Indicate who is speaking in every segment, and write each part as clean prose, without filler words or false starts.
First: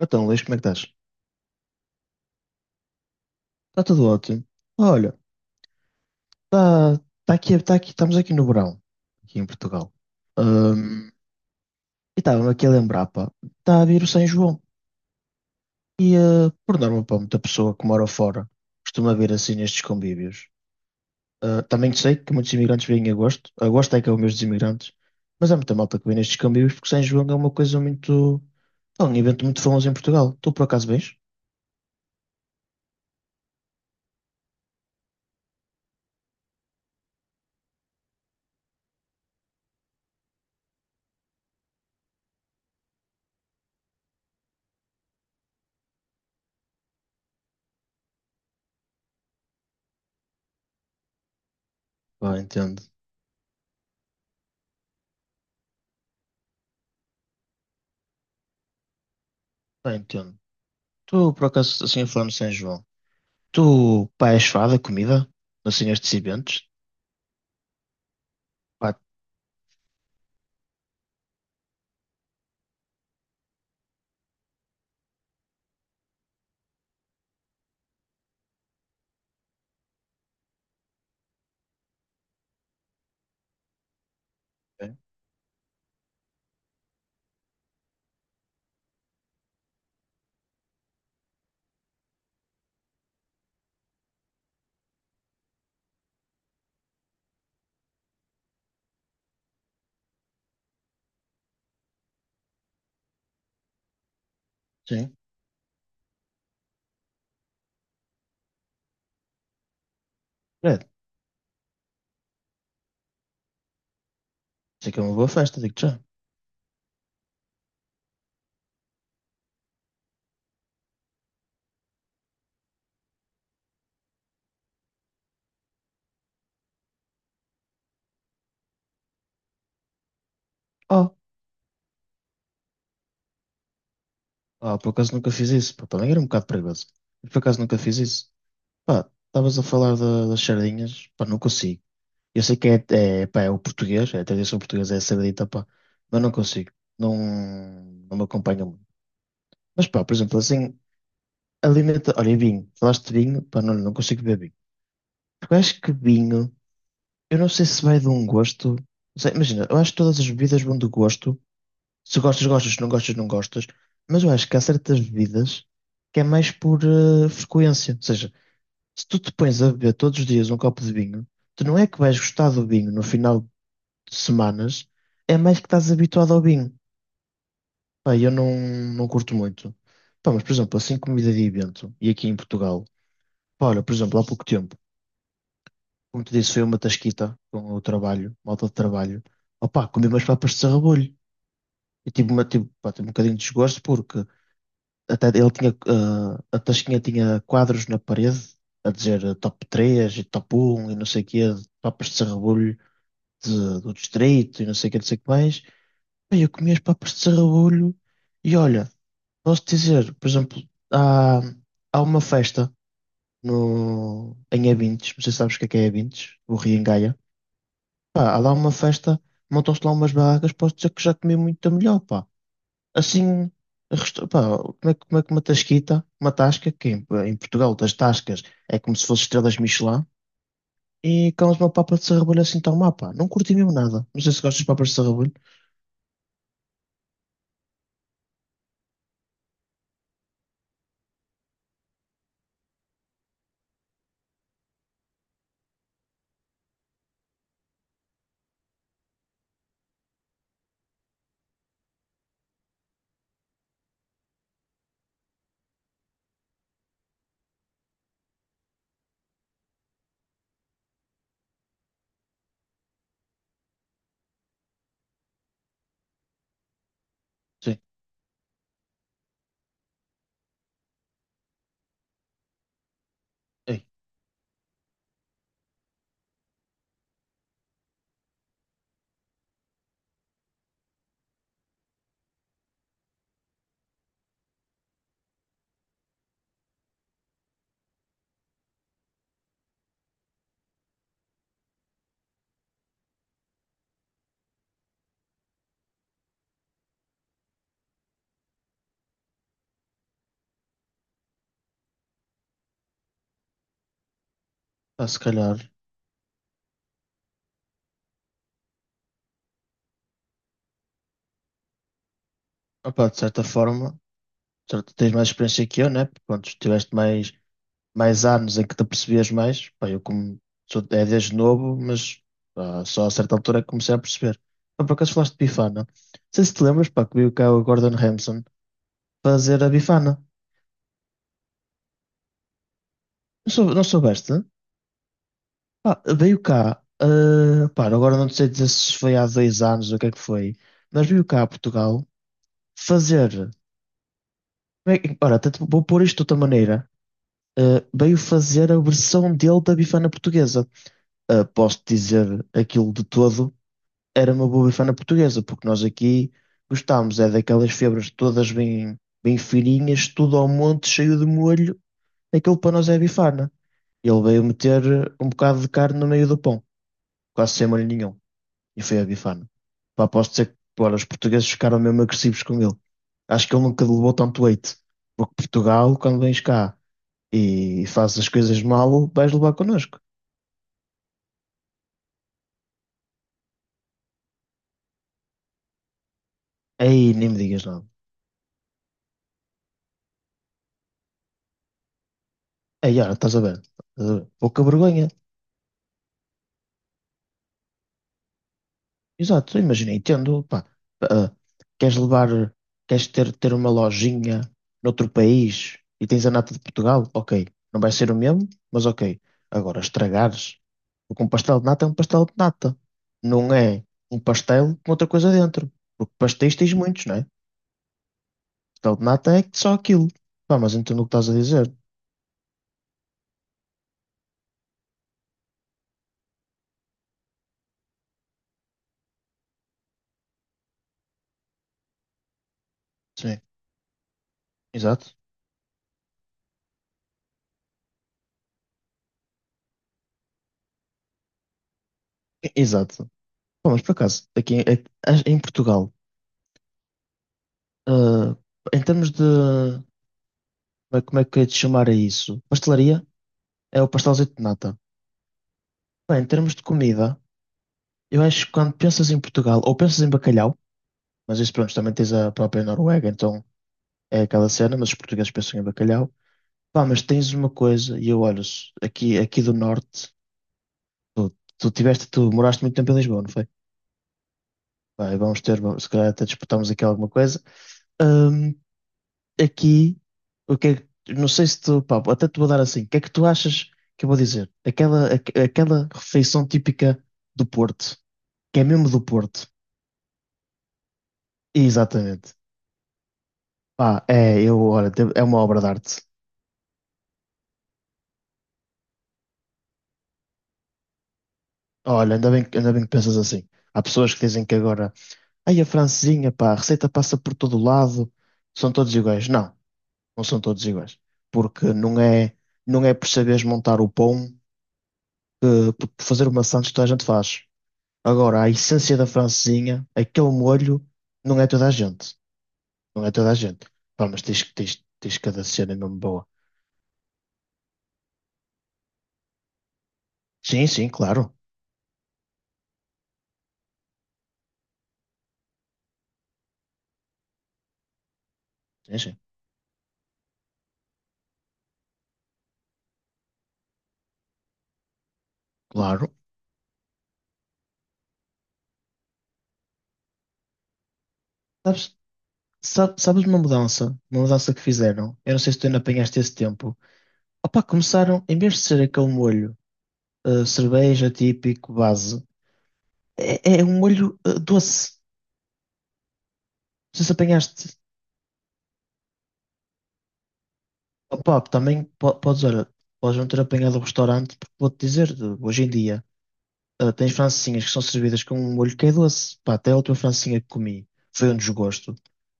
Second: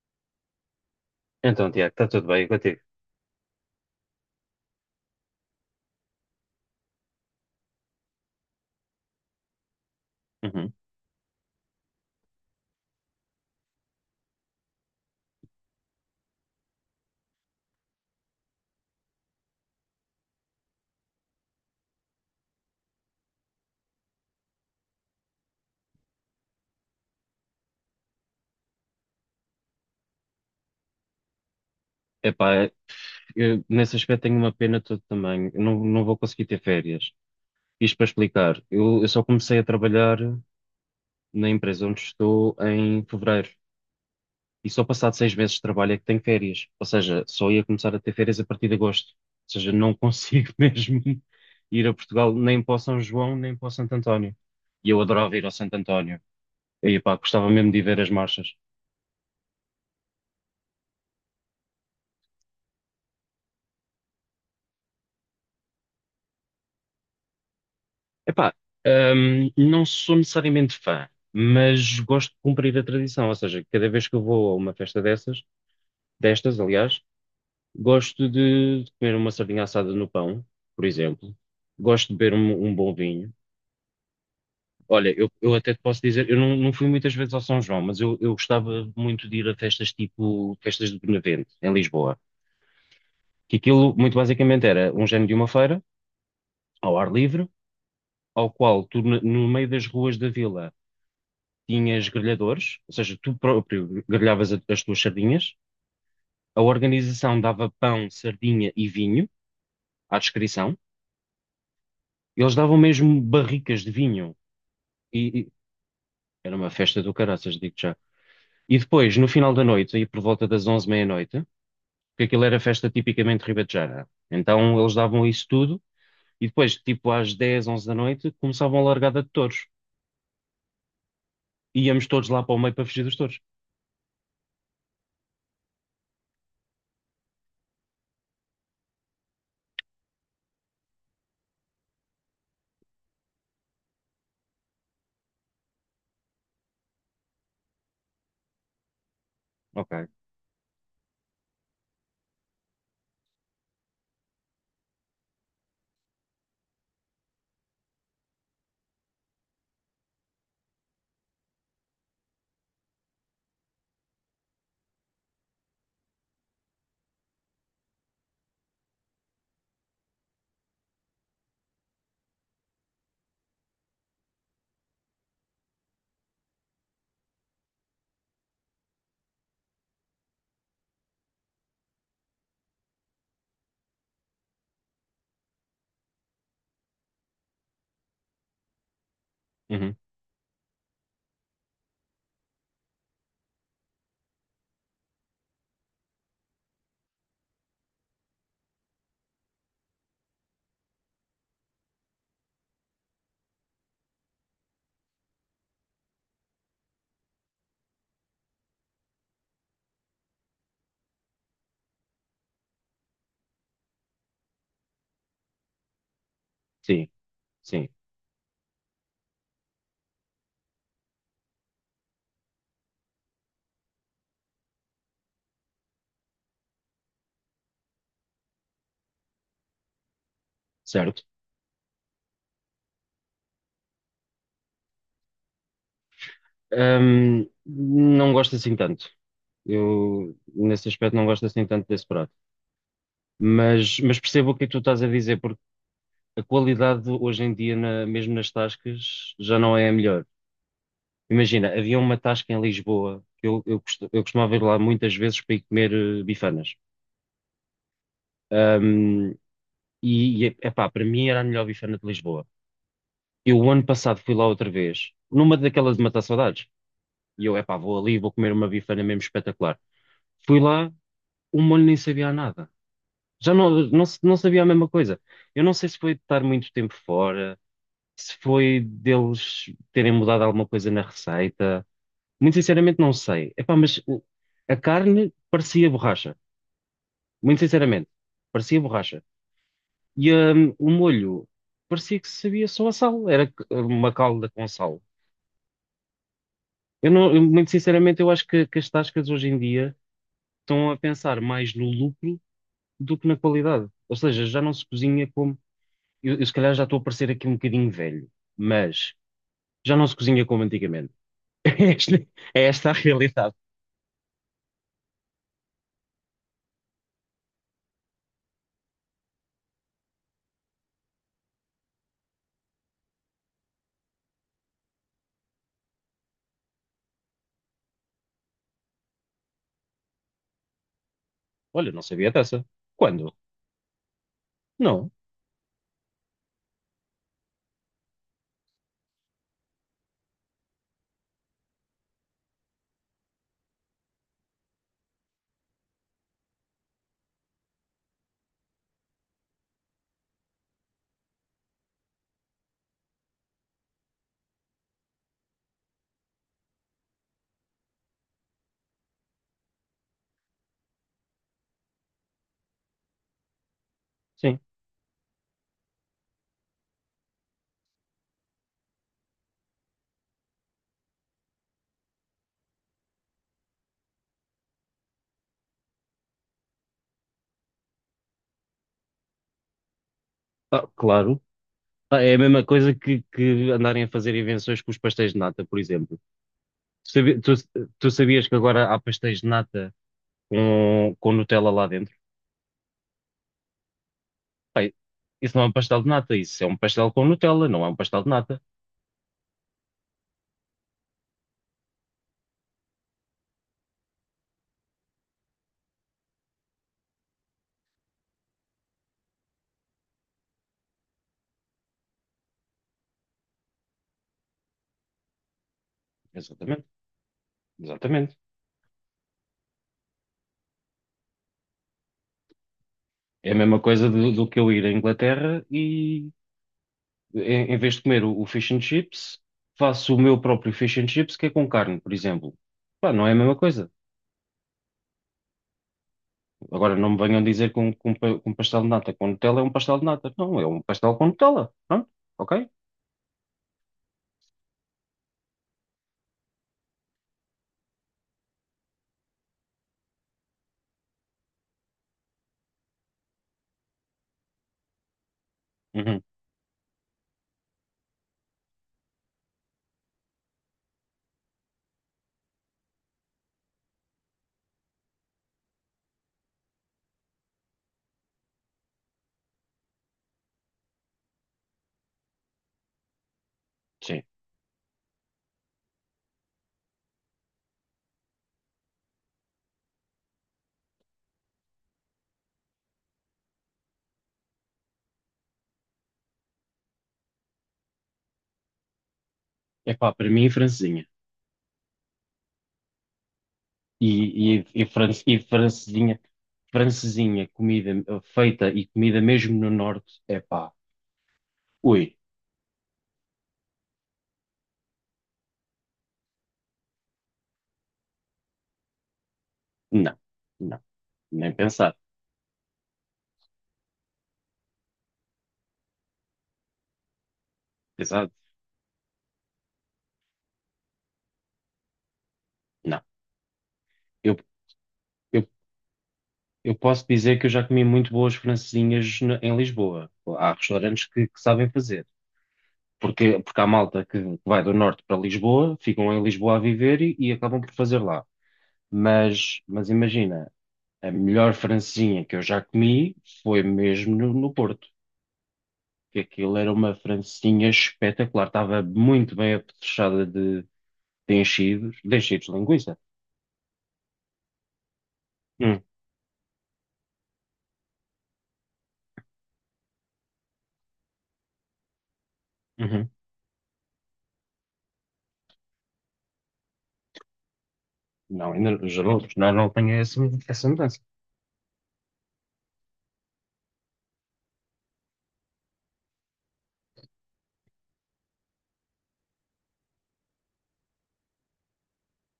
Speaker 1: Então, Luís, como é que estás?
Speaker 2: Então, Tiago, está tudo bem contigo?
Speaker 1: Está tudo ótimo. Olha, está tá tá aqui, estamos aqui no verão, aqui em Portugal.
Speaker 2: Uhum.
Speaker 1: Ahm, e estava-me aqui a lembrar, pá, está a vir o São João. Por norma, pá, muita pessoa que mora fora costuma vir assim nestes convívios. Ah, também sei que muitos imigrantes vêm em agosto. Agosto é que é o mês dos imigrantes. Mas há muita malta que vem nestes convívios porque São João é uma coisa muito... É um evento muito famoso em Portugal. Tu por acaso vens?
Speaker 2: Epá, eu, nesse aspecto tenho uma pena de todo tamanho. Eu não, não vou conseguir ter férias. Isto para explicar, eu só comecei a trabalhar na empresa onde estou em fevereiro. E só passado 6 meses de trabalho é que tenho férias. Ou seja, só ia começar a ter férias a partir de agosto. Ou seja, não consigo mesmo ir a Portugal
Speaker 1: Ah,
Speaker 2: nem para o
Speaker 1: entendo.
Speaker 2: São João, nem para o Santo António. E eu adorava ir ao Santo António. E, epá, gostava mesmo de ir ver as marchas.
Speaker 1: Ah, entendo. Tu por acaso, assim, falando de São João... Tu, pá, és fada, comida, assim, estes eventos,
Speaker 2: Epá,
Speaker 1: pá,
Speaker 2: não sou necessariamente fã, mas gosto de cumprir a tradição, ou seja, cada vez que eu vou a uma festa dessas, destas, aliás, gosto de comer uma sardinha assada no pão, por exemplo, gosto de beber um bom vinho.
Speaker 1: Ok.
Speaker 2: Olha, eu até te posso dizer, eu não fui muitas vezes ao São João, mas eu gostava muito de ir a festas tipo festas de Benavente, em Lisboa, que aquilo muito basicamente era um género de uma feira, ao ar livre, ao qual tu, no meio das ruas da vila tinhas grelhadores, ou seja, tu próprio grelhavas as tuas
Speaker 1: Sim,
Speaker 2: sardinhas, a organização dava pão, sardinha e vinho à descrição,
Speaker 1: credo,
Speaker 2: e eles davam mesmo barricas de vinho,
Speaker 1: sei que é uma boa
Speaker 2: e, e
Speaker 1: festa, digo-te já.
Speaker 2: era uma festa do caraças, digo já. E depois, no final da noite, aí por volta das 11 meia-noite, porque aquilo era festa tipicamente ribetejana, então eles davam isso tudo, e depois, tipo às 10, 11 da noite, começavam a largada de touros,
Speaker 1: Oh,
Speaker 2: íamos todos lá para o meio para fugir dos touros.
Speaker 1: oh, por acaso nunca fiz isso, pá, também era um bocado perigoso, mas por acaso nunca fiz isso. Pá, estavas a falar das sardinhas, pá, não consigo. Eu sei que é, é, pá, é o português, é a tradição portuguesa, é a sardita, pá, mas não consigo, não, não me acompanha muito. Mas pá,
Speaker 2: Ok.
Speaker 1: por exemplo, assim, alimenta, olha, e vinho, falaste de vinho, pá, não, não consigo beber vinho. Porque eu acho que vinho. Eu não sei se vai de um gosto. Não sei, imagina, eu acho que todas as bebidas vão do gosto. Se gostas, gostas, se não gostas, não gostas. Mas eu acho que há certas bebidas que é mais por frequência. Ou seja, se tu te pões a beber todos os dias um copo de vinho, tu não é que vais gostar do vinho no final de semanas, é mais que estás habituado ao vinho. Pá, eu não, não curto muito. Pá, mas por exemplo, assim comida de evento, e aqui em Portugal, pá, olha, por exemplo, há pouco tempo, como te disse, foi uma tasquita com o trabalho, malta de trabalho. Opá,
Speaker 2: Uhum.
Speaker 1: comi umas papas de sarrabolho. E tive, uma, tive, pá, tive um bocadinho de desgosto porque até ele tinha, a tasquinha tinha quadros na parede a dizer top 3 e top 1 e não sei o quê, de papas de sarrabolho do distrito e não sei o quê, não sei o que mais. Bem, eu comi as papas de sarrabolho e olha, posso dizer, por exemplo, há, há uma festa no, em Abintes, não sei se sabes o que é Abintes, o Rio em
Speaker 2: Sim,
Speaker 1: Gaia.
Speaker 2: sim,
Speaker 1: Pá, há lá uma festa, montam-se lá umas barracas, posso dizer que já comi muita melhor, pá. Assim, pá, como é, como é que uma tasquita, uma tasca, que em Portugal das tascas é como se fosse estrelas Michelin,
Speaker 2: certo.
Speaker 1: e comes uma papa de sarrabolho assim tão má, pá. Não curti mesmo nada. Não sei se gostas de papas de sarrabolho.
Speaker 2: Não gosto assim tanto. Eu, nesse aspecto, não gosto assim tanto desse prato. Mas percebo o que é que tu estás a dizer, porque a qualidade hoje em dia, mesmo nas tascas, já não é a melhor. Imagina, havia uma tasca em Lisboa, que eu costumava ir lá muitas vezes para ir comer bifanas. Ahm, e, epá, para mim era a melhor bifana de Lisboa. Eu, o ano passado, fui lá outra vez, numa daquelas de matar saudades. E eu, epá,
Speaker 1: Sim.
Speaker 2: vou ali, vou comer uma bifana mesmo espetacular. Fui lá, o molho nem sabia a nada. Já não,
Speaker 1: Ei,
Speaker 2: não, se- não sabia a mesma coisa. Eu não sei se foi de estar muito tempo fora, se foi deles terem mudado alguma coisa na receita. Muito sinceramente, não sei. Epá, mas a carne parecia borracha. Muito sinceramente, parecia borracha. E o molho parecia que sabia só a sal. Era uma calda com sal. Eu não, eu, muito sinceramente, eu acho que as tascas hoje em dia estão a pensar mais no lucro do que na qualidade. Ou seja, já não se
Speaker 1: pá, se
Speaker 2: cozinha.
Speaker 1: calhar,
Speaker 2: Eu se calhar já estou a parecer aqui um bocadinho velho, mas já não se cozinha como antigamente. É esta, é esta a
Speaker 1: opá, de certa
Speaker 2: realidade.
Speaker 1: forma, tens mais experiência que eu, né? Pronto, tiveste mais, mais anos em que te apercebias mais. Pá, eu como sou, é desde novo, mas pá, só a certa altura é que comecei a perceber. Pá, por acaso falaste de Bifana. Não sei se te lembras, pá, que veio cá o Gordon Ramsay fazer a Bifana.
Speaker 2: Olha, não sabia dessa. Quando?
Speaker 1: Não, sou, não soubeste? Né?
Speaker 2: Não.
Speaker 1: Pá, veio cá, pá, agora não sei dizer se foi há 2 anos ou o que é que foi, mas veio cá a Portugal fazer. Ora, até te vou pôr isto de outra maneira. Ah, veio fazer a versão dele da Bifana portuguesa. Ah, posso dizer aquilo de todo, era uma boa bifana portuguesa, porque nós aqui gostámos, é daquelas febras todas bem, bem fininhas, tudo ao monte, cheio de molho, aquilo para nós é bifana. Ele veio
Speaker 2: Sim.
Speaker 1: meter um bocado de carne no meio do pão, quase sem molho nenhum, e foi a bifana. Pá, posso dizer que pô, os portugueses ficaram mesmo agressivos com ele. Acho que ele nunca levou tanto leite, porque Portugal, quando vens cá e fazes as coisas mal, vais levar connosco.
Speaker 2: Ah, claro. Ah, é a mesma coisa que andarem a fazer invenções com os pastéis de nata, por exemplo. Tu,
Speaker 1: Aí nem me
Speaker 2: sabi-
Speaker 1: digas nada.
Speaker 2: tu- tu sabias que agora há pastéis de nata com Nutella lá dentro?
Speaker 1: Aí, olha, estás a ver? Estás a ver? Pouca
Speaker 2: Bem,
Speaker 1: vergonha.
Speaker 2: isso não é um pastel de nata, isso é um pastel com Nutella, não é um pastel de nata.
Speaker 1: Exato, imagina, entendo, pá, ah, queres levar, queres ter, ter uma lojinha noutro país e tens a nata de Portugal, ok, não vai ser o mesmo, mas ok. Agora, estragares, porque um pastel de nata é um pastel de nata, não é um pastel com outra coisa dentro, porque pastéis tens
Speaker 2: Exatamente,
Speaker 1: muitos, não é?
Speaker 2: exatamente.
Speaker 1: Pastel de nata é só aquilo. Pá, mas entendo o que estás a dizer.
Speaker 2: É a mesma coisa do que eu ir à Inglaterra e em vez de comer o fish and chips, faço o meu próprio fish and chips que é com carne, por exemplo. Pá, não é a
Speaker 1: Sim,
Speaker 2: mesma coisa.
Speaker 1: exato,
Speaker 2: Agora não me venham dizer que um pastel de nata com Nutella é um pastel de nata. Não, é um pastel com Nutella. Pronto, ok?
Speaker 1: E- exato. Pá, mas por acaso, aqui em, em Portugal, ah, em termos de como é que é de chamar a isso? Pastelaria é o pastelzito de nata. Bem,
Speaker 2: Uhum,
Speaker 1: em termos de comida, eu acho que quando pensas em Portugal, ou pensas em bacalhau, mas isso pronto, também tens a própria Noruega, então é aquela cena, mas os portugueses pensam em bacalhau. Pá, mas tens uma coisa, e eu olho aqui, aqui do norte, tu, tu moraste muito tempo em Lisboa, não foi?
Speaker 2: sim.
Speaker 1: Pá, e vamos ter, se calhar até disputarmos aqui alguma coisa. Hum, aqui, o que é que- não sei se tu, pá, até te vou dar assim, o que é que tu achas que eu vou dizer? Aquela refeição típica do Porto, que é mesmo do Porto.
Speaker 2: Epá, para mim, francesinha.
Speaker 1: Exatamente. Pá,
Speaker 2: E,
Speaker 1: é, eu,
Speaker 2: e, e,
Speaker 1: olha,
Speaker 2: fran-
Speaker 1: é
Speaker 2: e
Speaker 1: uma obra de arte.
Speaker 2: francesinha, francesinha, comida feita e comida mesmo no norte, epá,
Speaker 1: Olha,
Speaker 2: ui,
Speaker 1: ainda bem, ainda bem que pensas assim. Há pessoas que dizem que agora, ai, a francesinha, pá, a receita passa por todo o lado, são todos iguais. Não,
Speaker 2: não,
Speaker 1: não são todos
Speaker 2: não,
Speaker 1: iguais.
Speaker 2: nem
Speaker 1: Porque
Speaker 2: pensar.
Speaker 1: não é, não é por saberes montar o pão, que, por fazer uma sandes toda a gente faz.
Speaker 2: Exato.
Speaker 1: Agora, a essência da francesinha, aquele molho, não é toda a gente.
Speaker 2: Não.
Speaker 1: Não é toda a gente. Pá, mas
Speaker 2: Eu,
Speaker 1: tens, tens, tens cada
Speaker 2: eu,
Speaker 1: cena mesmo boa.
Speaker 2: eu posso dizer que eu já comi muito boas francesinhas em Lisboa. Há
Speaker 1: Sim, sim,
Speaker 2: restaurantes que,
Speaker 1: claro.
Speaker 2: que sabem fazer. Porque há malta que vai do norte para Lisboa, ficam em Lisboa a viver e acabam por fazer lá.
Speaker 1: Sim, sim,
Speaker 2: Mas imagina, a melhor francesinha que eu já comi foi mesmo no Porto.
Speaker 1: claro.
Speaker 2: Que aquilo era uma francesinha espetacular. Estava muito bem apetrechada de enchidos,
Speaker 1: Sabes,
Speaker 2: de enchidos de linguiça.
Speaker 1: sabes uma mudança? Uma mudança que fizeram? Eu não sei se tu ainda
Speaker 2: Hum,
Speaker 1: apanhaste esse tempo. Opa, começaram, em vez de ser aquele molho, cerveja típico, base,
Speaker 2: uhum.
Speaker 1: é, é um molho, doce. Não sei se apanhaste.
Speaker 2: Não, ainda, já não tenho essa mudança.
Speaker 1: Opa, também podes, olha, podes não ter apanhado o restaurante, porque vou-te dizer, hoje em dia. Ah, tens francesinhas que são servidas com um molho que é doce. Pá, até a última francesinha que comi foi um desgosto.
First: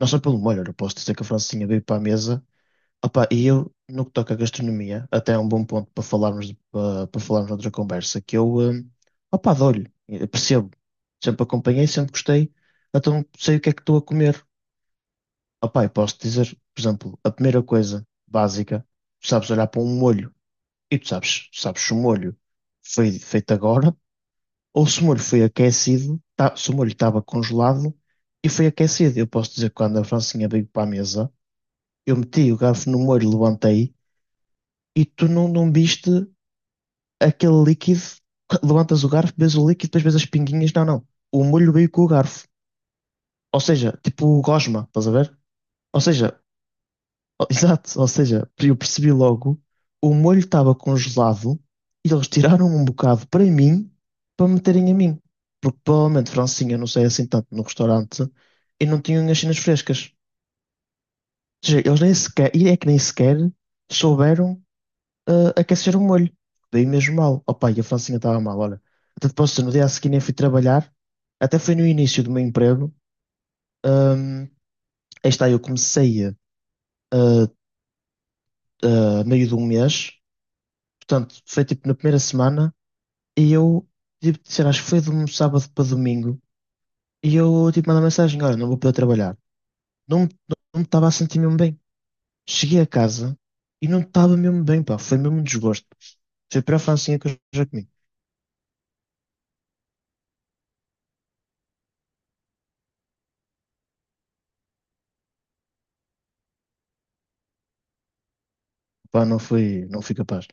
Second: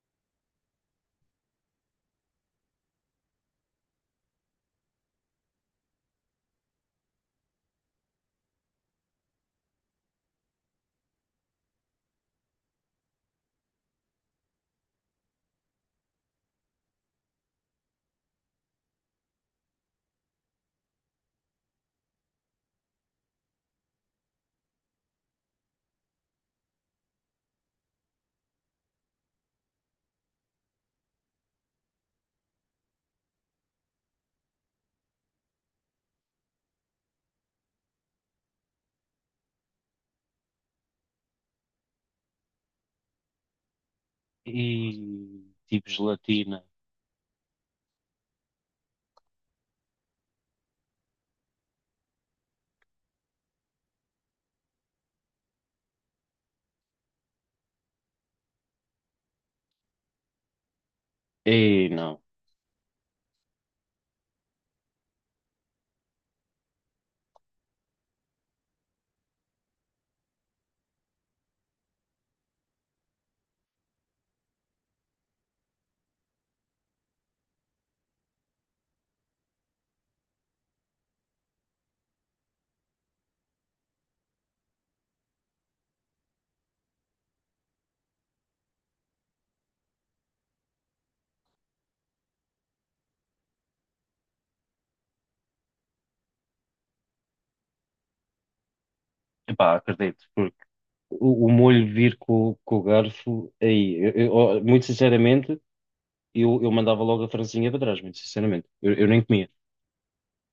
Speaker 1: Não só pelo molho, eu posso dizer que a francesinha veio para a mesa. Opá, e eu, no que toca à gastronomia, até é um bom ponto para falarmos, para, para falarmos noutra conversa, que eu, opá, dou-lhe, eu percebo. Sempre acompanhei, sempre gostei, então sei o que é que estou a comer. Opá, e posso dizer, por exemplo, a primeira coisa básica, tu sabes olhar para um molho e tu sabes, sabes se o molho foi feito agora ou se o molho foi aquecido, tá, se o molho estava congelado e foi aquecido. Eu posso dizer que quando a Francinha veio para a mesa, eu meti o garfo no molho, levantei e tu não, não viste aquele líquido. Levantas o garfo, vês o líquido, depois vês as pinguinhas. Não, não. O molho veio com o garfo. Ou seja, tipo gosma, estás a ver?
Speaker 2: E tipo
Speaker 1: Ou seja,
Speaker 2: gelatina.
Speaker 1: Oh, exato, ou seja, eu percebi logo, o molho estava congelado e eles tiraram um bocado para mim para meterem a mim. Porque provavelmente Francinha não sei assim tanto no restaurante e não tinham as cenas frescas. Ou seja,
Speaker 2: E
Speaker 1: eles nem
Speaker 2: não.
Speaker 1: sequer, e é que nem sequer souberam aquecer o molho. Daí mesmo mal. Opa, e a Francinha estava mal, olha. Até depois, no dia a seguir, nem fui trabalhar, até foi no início do meu emprego. Ahm, aí está, eu comecei a meio de um mês. Portanto, foi tipo na primeira semana e eu, tipo, sei lá, acho que foi de um sábado para domingo. E eu, tipo, mandei uma mensagem: Olha, não vou poder trabalhar. Não, não, me estava a sentir mesmo bem. Cheguei a casa e não estava mesmo bem, pá. Foi mesmo um desgosto. Foi para a francinha que eu já comi.
Speaker 2: Epá, acredito, porque o molho vir com o garfo, aí, ó, muito sinceramente, eu mandava logo a francesinha para trás, muito sinceramente. Eu nem
Speaker 1: Pá, não
Speaker 2: comia.
Speaker 1: fui, não fui capaz.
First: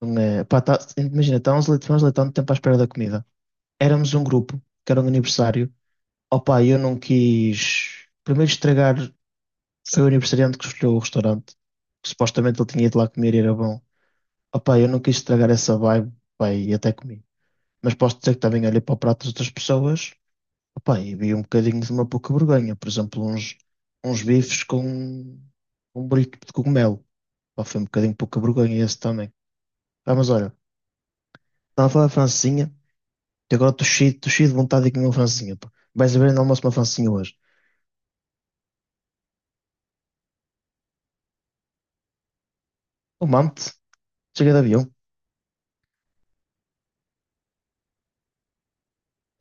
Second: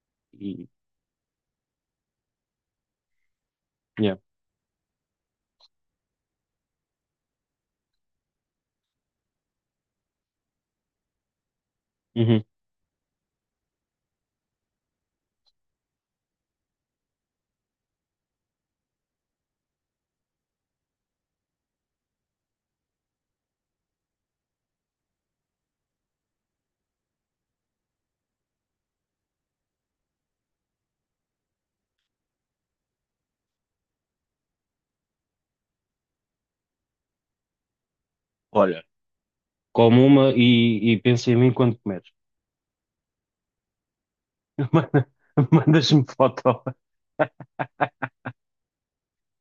Speaker 1: Não é, pá,
Speaker 2: E,
Speaker 1: tá, imagina, estávamos ali tanto tempo à espera da comida. Éramos
Speaker 2: yeah.
Speaker 1: um grupo, que era um aniversário. Opa, eu não quis. Primeiro estragar, foi o aniversariante que escolheu o restaurante, que
Speaker 2: Uhum.
Speaker 1: supostamente ele tinha ido lá comer e era bom. Opa, eu não quis estragar essa vibe, pá, e até comi. Mas posso dizer que também olhei para o prato das outras pessoas, opa, e vi um bocadinho de uma pouca vergonha. Por exemplo, uns bifes com um burrito de cogumelo. Pá, foi um bocadinho pouca vergonha esse também. Pá, mas olha, estava a falar de francesinha, e agora estou cheio de vontade de comer uma francesinha. Pá. Vais a ver no almoço uma francesinha hoje.
Speaker 2: Olha, come uma e pensa em mim quando comeres.
Speaker 1: O mante, chega de avião.
Speaker 2: Manda- Mandas-me foto.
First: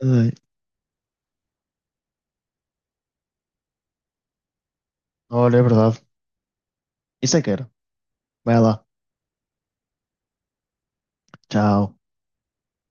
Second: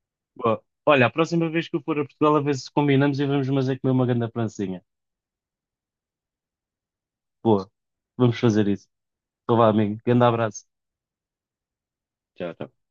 Speaker 1: Ai,
Speaker 2: Boa. Olha, a próxima vez que eu for a Portugal, a ver se combinamos e vamos fazer comer uma grande francesinha.
Speaker 1: olha, é verdade. Isso é que
Speaker 2: Boa,
Speaker 1: era.
Speaker 2: vamos
Speaker 1: Vai
Speaker 2: fazer
Speaker 1: lá.
Speaker 2: isso. Então vá, amigo. Grande abraço.
Speaker 1: Tchau.
Speaker 2: Tchau, tchau.